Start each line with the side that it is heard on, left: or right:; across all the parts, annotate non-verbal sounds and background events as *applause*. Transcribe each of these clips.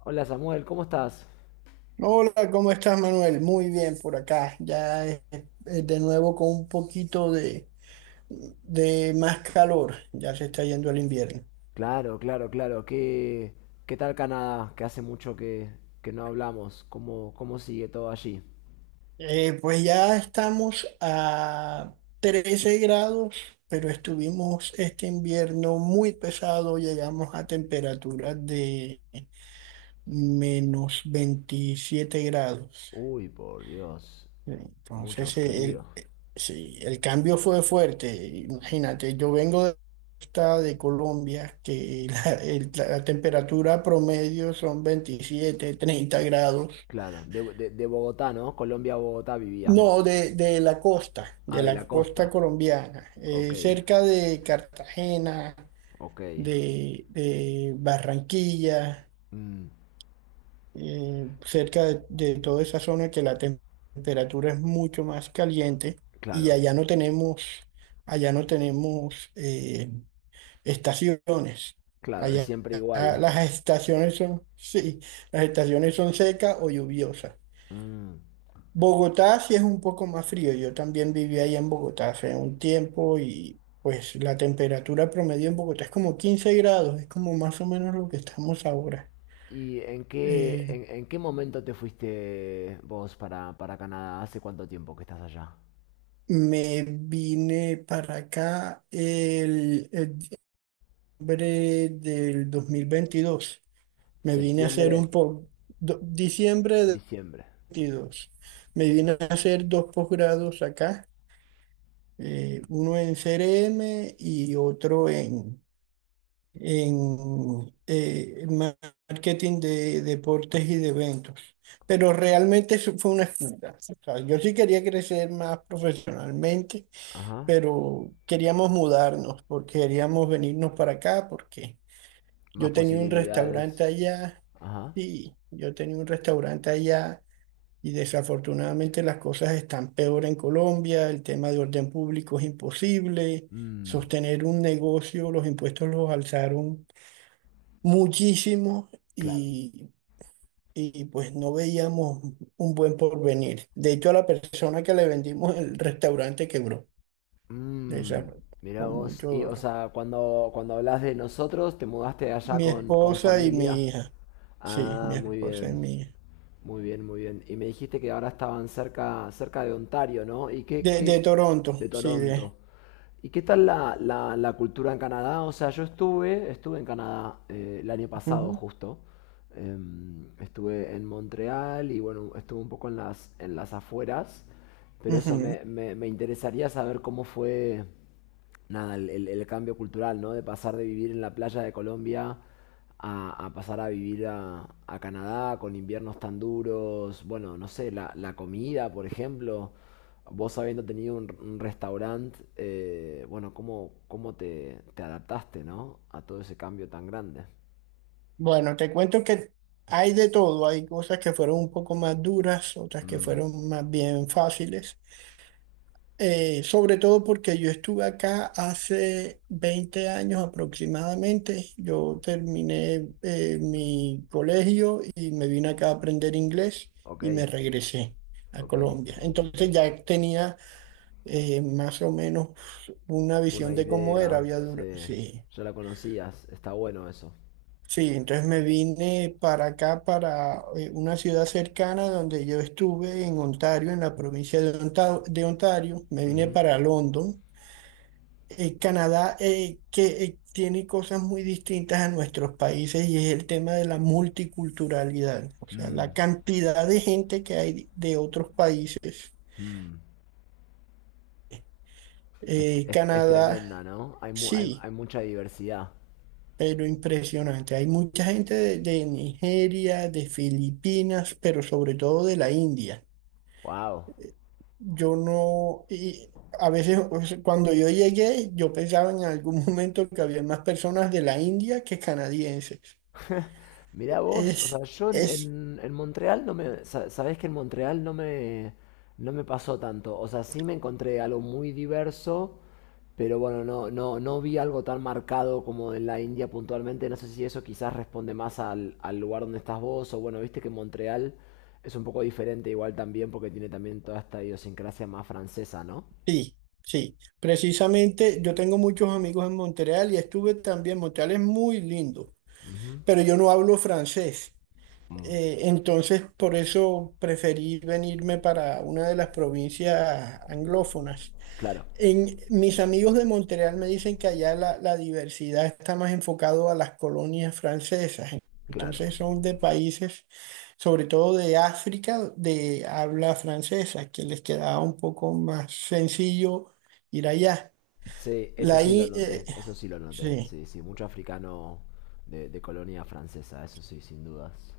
left: Hola Samuel, ¿cómo estás?
right: Hola, ¿cómo estás, Manuel? Muy bien por acá. Ya de nuevo con un poquito de más calor. Ya se está yendo el invierno.
left: Claro, claro, claro. ¿Qué tal Canadá? Que hace mucho que no hablamos. ¿Cómo sigue todo allí?
right: Pues ya estamos a 13 grados, pero estuvimos este invierno muy pesado. Llegamos a temperaturas de menos 27 grados.
left: Uy, por Dios. Mucho
right: Entonces,
left: frío.
right: sí, el cambio fue fuerte. Imagínate, yo vengo de, costa de Colombia, que *laughs* la temperatura promedio son 27 30 grados.
left: Claro, de Bogotá, ¿no? Colombia, a Bogotá vivías
right: No,
left: vos. Ah,
right: de
left: de la
right: la costa
left: costa.
right: colombiana,
left: Ok,
right: cerca de Cartagena,
left: ok.
right: de Barranquilla.
left: Mm,
right: Cerca de toda esa zona que la temperatura es mucho más caliente y
left: claro,
right: allá no tenemos estaciones.
left: claro, es
right: Allá
left: siempre igual.
right: las estaciones son, sí, las estaciones son secas o lluviosas.
left: Mm.
right: Bogotá sí es un poco más frío. Yo también viví allá en Bogotá hace un tiempo y pues la temperatura promedio en Bogotá es como 15 grados, es como más o menos lo que estamos ahora.
left: ¿Y en qué,
right: Eh,
left: en, en qué momento te fuiste vos para Canadá? ¿Hace cuánto tiempo que estás allá?
right: Me vine para acá el diciembre del 2022. Me vine a hacer
left: Septiembre.
right: diciembre del
left: Diciembre.
right: 22. Me vine a hacer dos posgrados acá, uno en CRM y otro en marketing de deportes y de eventos. Pero realmente eso fue una excusa. O sea, yo sí quería crecer más profesionalmente
left: Ajá.
right: pero queríamos mudarnos porque queríamos venirnos para acá porque
left: Más
right: yo tenía un restaurante
left: posibilidades.
right: allá,
left: Ajá.
right: sí, yo tenía un restaurante allá y desafortunadamente las cosas están peor en Colombia, el tema de orden público es imposible,
left: Mm,
right: sostener un negocio, los impuestos los alzaron muchísimo
left: claro.
right: y... Y pues no veíamos un buen porvenir. De hecho, a la persona que le vendimos el restaurante quebró. Desa-
left: Mm, mira
right: con
left: vos.
right: mucho
left: Y, o
right: dolor.
left: sea, cuando hablas de nosotros, te mudaste allá
right: Mi
left: con
right: esposa y
left: familia.
right: mi hija. Sí, mi
left: Ah, muy
right: esposa y
left: bien.
right: mi hija.
left: Muy bien, muy bien. Y me dijiste que ahora estaban cerca, cerca de Ontario, ¿no? ¿Y qué,
right: De
left: qué,
right: Toronto,
left: de
right: sí, de.
left: Toronto? ¿Y qué tal la cultura en Canadá? O sea, yo estuve, estuve en Canadá el año pasado
right: Ujú,
left: justo. Estuve en Montreal y bueno, estuve un poco en las afueras, pero eso
right: ujú.
left: me interesaría saber cómo fue, nada, el cambio cultural, ¿no? De pasar de vivir en la playa de Colombia a pasar a vivir a Canadá con inviernos tan duros, bueno, no sé, la comida, por ejemplo, vos habiendo tenido un restaurante, bueno, ¿cómo te adaptaste, ¿no? A todo ese cambio tan grande.
right: Bueno, te cuento que hay de todo. Hay cosas que fueron un poco más duras, otras que
left: Mm,
right: fueron más bien fáciles. Sobre todo porque yo estuve acá hace 20 años aproximadamente. Yo terminé mi colegio y me vine acá a aprender inglés
left: ok,
right: y me regresé a
left: ok.
right: Colombia. Entonces ya tenía más o menos una
left: Una
right: visión de cómo era.
left: idea, sí.
right: Sí,
left: Ya la conocías, está bueno eso.
right: sí, entonces me vine para acá, para una ciudad cercana donde yo estuve en Ontario, en la provincia de Ontario, de Ontario. Me vine
left: Ujú.
right: para London. Canadá que tiene cosas muy distintas a nuestros países y es el tema de la multiculturalidad, o sea,
left: Mm,
right: la cantidad de gente que hay de otros países.
left: mm. Es, es- es
right: Canadá,
left: tremenda, ¿no? Hay, mu- hay,
right: sí.
left: hay mucha diversidad.
right: Pero impresionante. Hay mucha gente de Nigeria, de Filipinas, pero sobre todo de la India.
left: Wow.
right: Yo no, y a veces o sea, cuando yo llegué, yo pensaba en algún *laughs* momento que había más personas de la India que canadienses.
left: Mirá vos, o
right: Es,
left: sea, yo en,
right: es,
left: en- en Montreal no me... sa- Sabés que en Montreal no me, no me pasó tanto. O sea, sí me encontré algo muy diverso, pero bueno, no, no, no vi algo tan marcado como en la India puntualmente. No sé si eso quizás responde más al lugar donde estás vos, o bueno, viste que Montreal es un poco diferente igual también porque tiene también toda esta idiosincrasia más francesa, ¿no?
right: sí, sí. Precisamente yo tengo muchos amigos en Montreal y estuve también. Montreal es muy lindo,
left: Ujú.
right: pero yo no hablo francés.
left: Mm,
right: Entonces, por eso preferí venirme para una de las provincias anglófonas.
left: claro,
right: En, mis amigos de Montreal me dicen que allá la diversidad está más enfocado a las colonias francesas.
left: claro.
right: Entonces, son de países, sobre todo de África, de habla francesa, que les quedaba un poco más sencillo ir allá.
left: Sí, eso
right: La,
left: sí lo
right: i- eh,
left: noté, eso sí lo noté.
right: sí.
left: Sí, sí, mucho africano de colonia francesa, eso sí, sin dudas.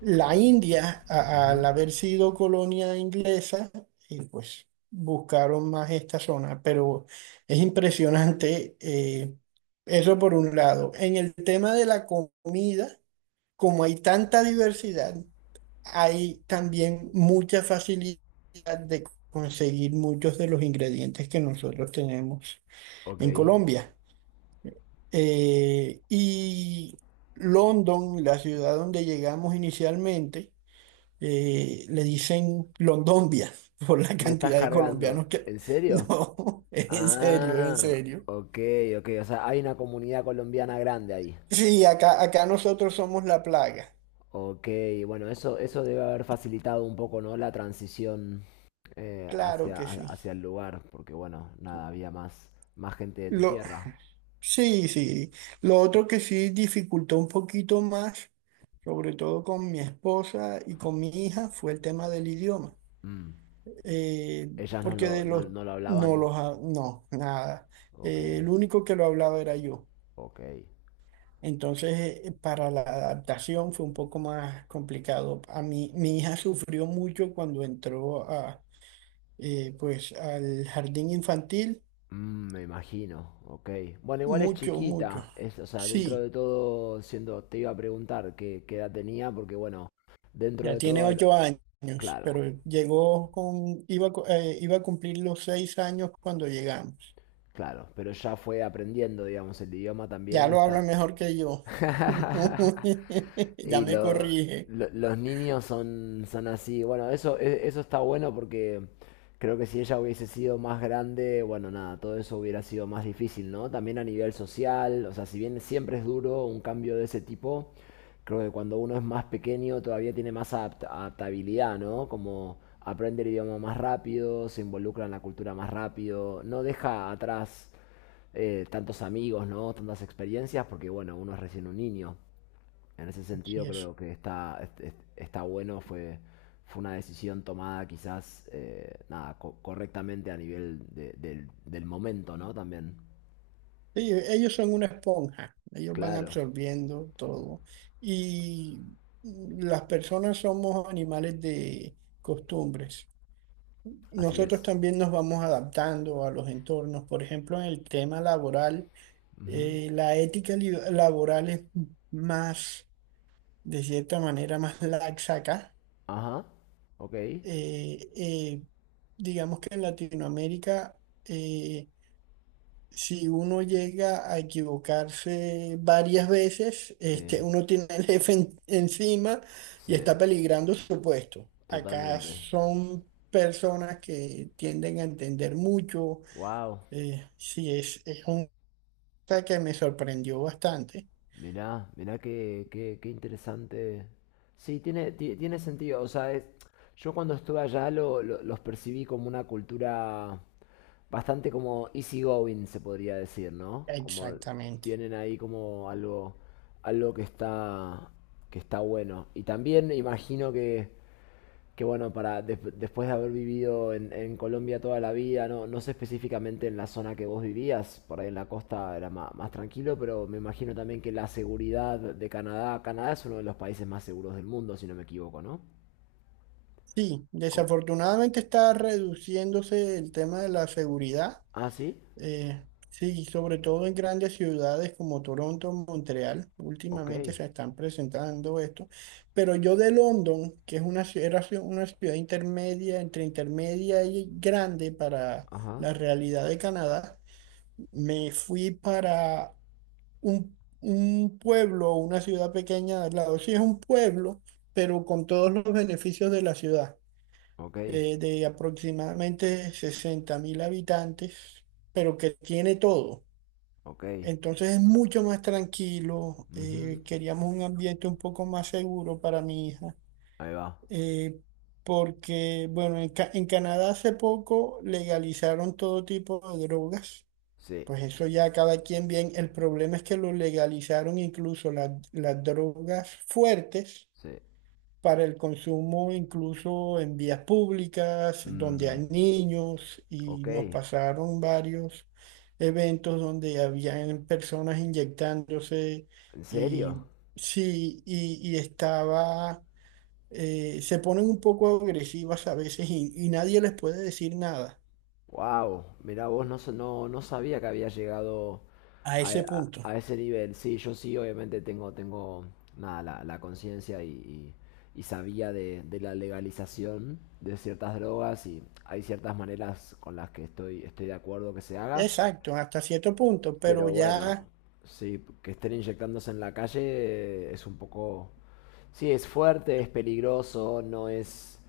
right: La
left: Claro.
right: India, al haber sido colonia inglesa, y pues buscaron más esta zona, pero es impresionante eso por un lado. En el tema de la comida, como hay tanta diversidad, hay también mucha facilidad de conseguir muchos de los ingredientes que nosotros tenemos
left: Ok.
right: en Colombia. Y London, la ciudad donde llegamos inicialmente, le dicen Londombia *laughs* por la
left: Me estás
right: cantidad de
left: cargando.
right: colombianos que...
left: ¿En
right: *laughs*
left: serio?
right: No, es en serio, es en
left: Ah,
right: serio.
left: ok, ok. O sea, hay una comunidad colombiana grande ahí.
right: Sí, acá, acá nosotros somos la plaga.
left: Ok, bueno, eso debe haber facilitado un poco, ¿no? La transición
right: Claro
left: hacia,
right: que
left: ha-
right: sí.
left: hacia el lugar, porque bueno, nada, había más, más gente de tu
right: Lo,
left: tierra.
right: sí, sí. Lo otro que sí dificultó un poquito más, sobre todo con mi esposa y con mi hija, fue el tema del idioma.
left: Mm.
right: Eh,
left: Ellas no
right: porque
left: lo,
right: de
left: no,
right: los...
left: no lo
right: No
left: hablaban.
right: los... ha- No, nada.
left: Ok,
right: El único que lo hablaba era yo.
left: ok.
right: Entonces, para la adaptación fue un poco más complicado. A mí, mi hija *laughs* sufrió mucho cuando entró a, pues, al jardín infantil,
left: Mm, me imagino, ok. Bueno, igual es
right: mucho, mucho.
left: chiquita, es, o sea, dentro
right: Sí,
left: de todo, siendo, te iba a preguntar qué, qué edad tenía, porque bueno, dentro
right: ya
left: de todo,
right: tiene
left: al-
right: 8 años,
left: claro,
right: pero llegó con, iba, iba a cumplir los 6 años cuando llegamos.
left: claro, pero ya fue aprendiendo, digamos, el idioma también
right: Ya lo habla
left: está.
right: mejor que yo.
left: *laughs*
right: *laughs* Ya
left: Y
right: me corrige.
left: lo- los niños son, son así. Bueno, eso, e- eso está bueno porque creo que si ella hubiese sido más grande, bueno, nada, todo eso hubiera sido más difícil, ¿no? También a nivel social, o sea, si bien siempre es duro un cambio de ese tipo, creo que cuando uno es más pequeño todavía tiene más adapt- adaptabilidad, ¿no? Como aprende el idioma más rápido, se involucra en la cultura más rápido, no deja atrás tantos amigos, ¿no? Tantas experiencias, porque bueno, uno es recién un niño. En ese
right: Sí,
left: sentido creo que está, está bueno, fue, fue una decisión tomada quizás nada, co- correctamente a nivel de- del, del momento, ¿no? También.
right: Ellos son una esponja, ellos van
left: Claro,
right: absorbiendo todo. Y mm, las personas somos animales de costumbres.
left: así
right: Nosotros
left: es.
right: también nos vamos adaptando a los entornos. Por ejemplo, en el tema laboral, la ética laboral es más, de cierta manera, más laxa acá.
left: Ajá, ok.
right: Eh, eh, digamos que en Latinoamérica eh, si uno llega a equivocarse varias veces, este,
left: Sí,
right: uno tiene el jefe encima
left: sí,
right: y está peligrando su puesto. Acá
left: totalmente.
right: son personas que tienden a entender mucho.
left: Wow.
right: Sí, es una cosa que me sorprendió bastante.
left: Mirá, mirá qué interesante. Sí, tiene, ti- tiene sentido. O sea, es- yo cuando estuve allá lo- los percibí como una cultura bastante como easygoing, se podría decir, ¿no? Como
right: Exactamente.
left: tienen ahí como algo, algo que está bueno. Y también imagino que bueno, para des- después de haber vivido en Colombia toda la vida, no, no sé específicamente en la zona que vos vivías, por ahí en la costa era ma- más, tranquilo, pero me imagino también que la seguridad de Canadá, Canadá es uno de los países más seguros del mundo, si no me equivoco, ¿no?
right: Sí,
left: Co-
right: desafortunadamente está reduciéndose el tema de la seguridad.
left: ah, sí,
right: Eh, sí, sobre todo en grandes ciudades como Toronto, Montreal,
left: ok,
right: últimamente se están presentando esto. Pero yo de London, que es una, ci- era ci- una ciudad intermedia, entre intermedia y grande para
left: ajá,
right: la realidad de Canadá, me fui para un pueblo, una ciudad pequeña al lado. Sí, es un pueblo, pero con todos los beneficios de la ciudad,
left: ok,
right: de aproximadamente 60.000 habitantes, pero que tiene todo.
left: ok,
right: Entonces es mucho más tranquilo.
left: ujú,
right: Eh, queríamos un ambiente un poco más seguro para mi hija.
left: ahí va,
right: Eh, porque, bueno, en Canadá hace poco legalizaron todo tipo de drogas.
left: sí,
right: Pues eso ya cada quien bien. El problema es que lo legalizaron incluso las drogas fuertes
left: sí,
right: para el consumo incluso en vías públicas, donde
left: mm,
right: hay niños, y
left: ok,
right: nos pasaron varios eventos donde habían personas inyectándose
left: ¿en serio?
right: y sí, y estaba, se ponen un poco agresivas a veces y nadie les puede decir nada
left: Wow, mirá vos, no, sa- no, no sabía que había llegado
right: a ese punto.
left: a ese nivel. Sí, yo sí, obviamente tengo, tengo nada, la conciencia y sabía de la legalización de ciertas drogas y hay ciertas maneras con las que estoy, estoy de acuerdo que se haga,
right: Exacto, hasta cierto punto, pero
left: pero bueno,
right: ya...
left: sí, que estén inyectándose en la calle es un poco... Sí, es fuerte, es peligroso, no es...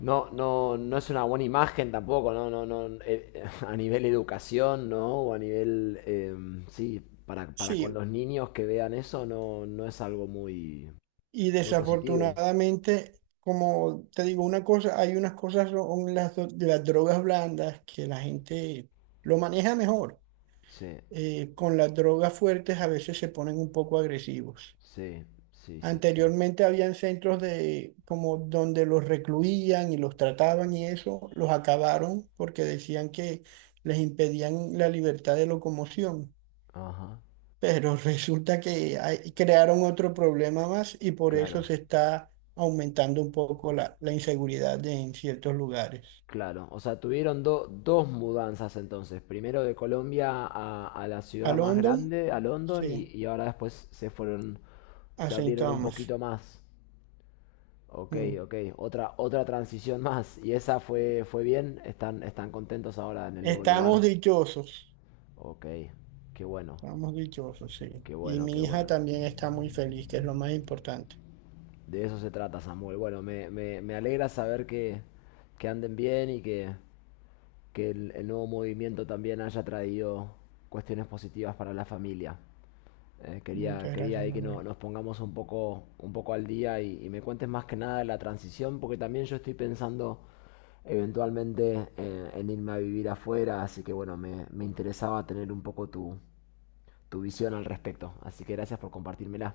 left: No, no, no es una buena imagen tampoco, no, no, no. *laughs* A nivel educación, ¿no? O a nivel, sí, para con
right: Sí,
left: los niños que vean eso, no, no es algo muy,
right: y
left: muy positivo.
right: desafortunadamente, como te digo una cosa, hay unas cosas, son las, de las drogas blandas que la gente lo maneja mejor.
left: Sí,
right: Con las drogas fuertes a veces se ponen un poco agresivos.
left: sí, sí, sí, sí.
right: Anteriormente habían centros de como donde los recluían y los trataban y eso, los acabaron porque decían que les impedían la libertad de locomoción.
left: Ajá,
right: Pero resulta que crearon otro problema más y por eso
left: claro,
right: se está aumentando un poco la inseguridad en ciertos lugares.
left: claro. O sea, tuvieron do- dos mudanzas entonces. Primero de Colombia a la
right: ¿A
left: ciudad más
right: London?
left: grande, a London,
right: Sí,
left: y ahora después se fueron,
right: a
left: se
right: Saint
left: abrieron un
right: Thomas.
left: poquito más. Ok,
right: Mm.
left: ok. Otra, otra transición más. ¿Y esa fue, fue bien? ¿Están, están contentos ahora en el nuevo
right: Estamos
left: lugar?
right: dichosos,
left: Ok, qué bueno,
right: estamos dichosos, sí.
left: qué
right: Y
left: bueno, qué
right: mi hija
left: bueno.
right: también está muy feliz, que es lo más importante.
left: De eso se trata, Samuel. Bueno, me alegra saber que anden bien y que el nuevo movimiento también haya traído cuestiones positivas para la familia. Quería,
right: Muchas
left: quería
right: gracias,
left: ahí que no-
right: Manuel.
left: nos pongamos un poco al día y me cuentes más que nada de la transición, porque también yo estoy pensando eventualmente en irme a vivir afuera, así que bueno, me interesaba tener un poco tu, tu visión al respecto. Así que gracias por compartírmela.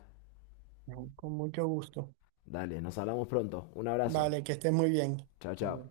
right: No, con mucho gusto.
left: Dale, nos hablamos pronto. Un abrazo.
right: Vale, que estés muy bien.
left: Chao,
right: Hasta
left: chao.
right: luego.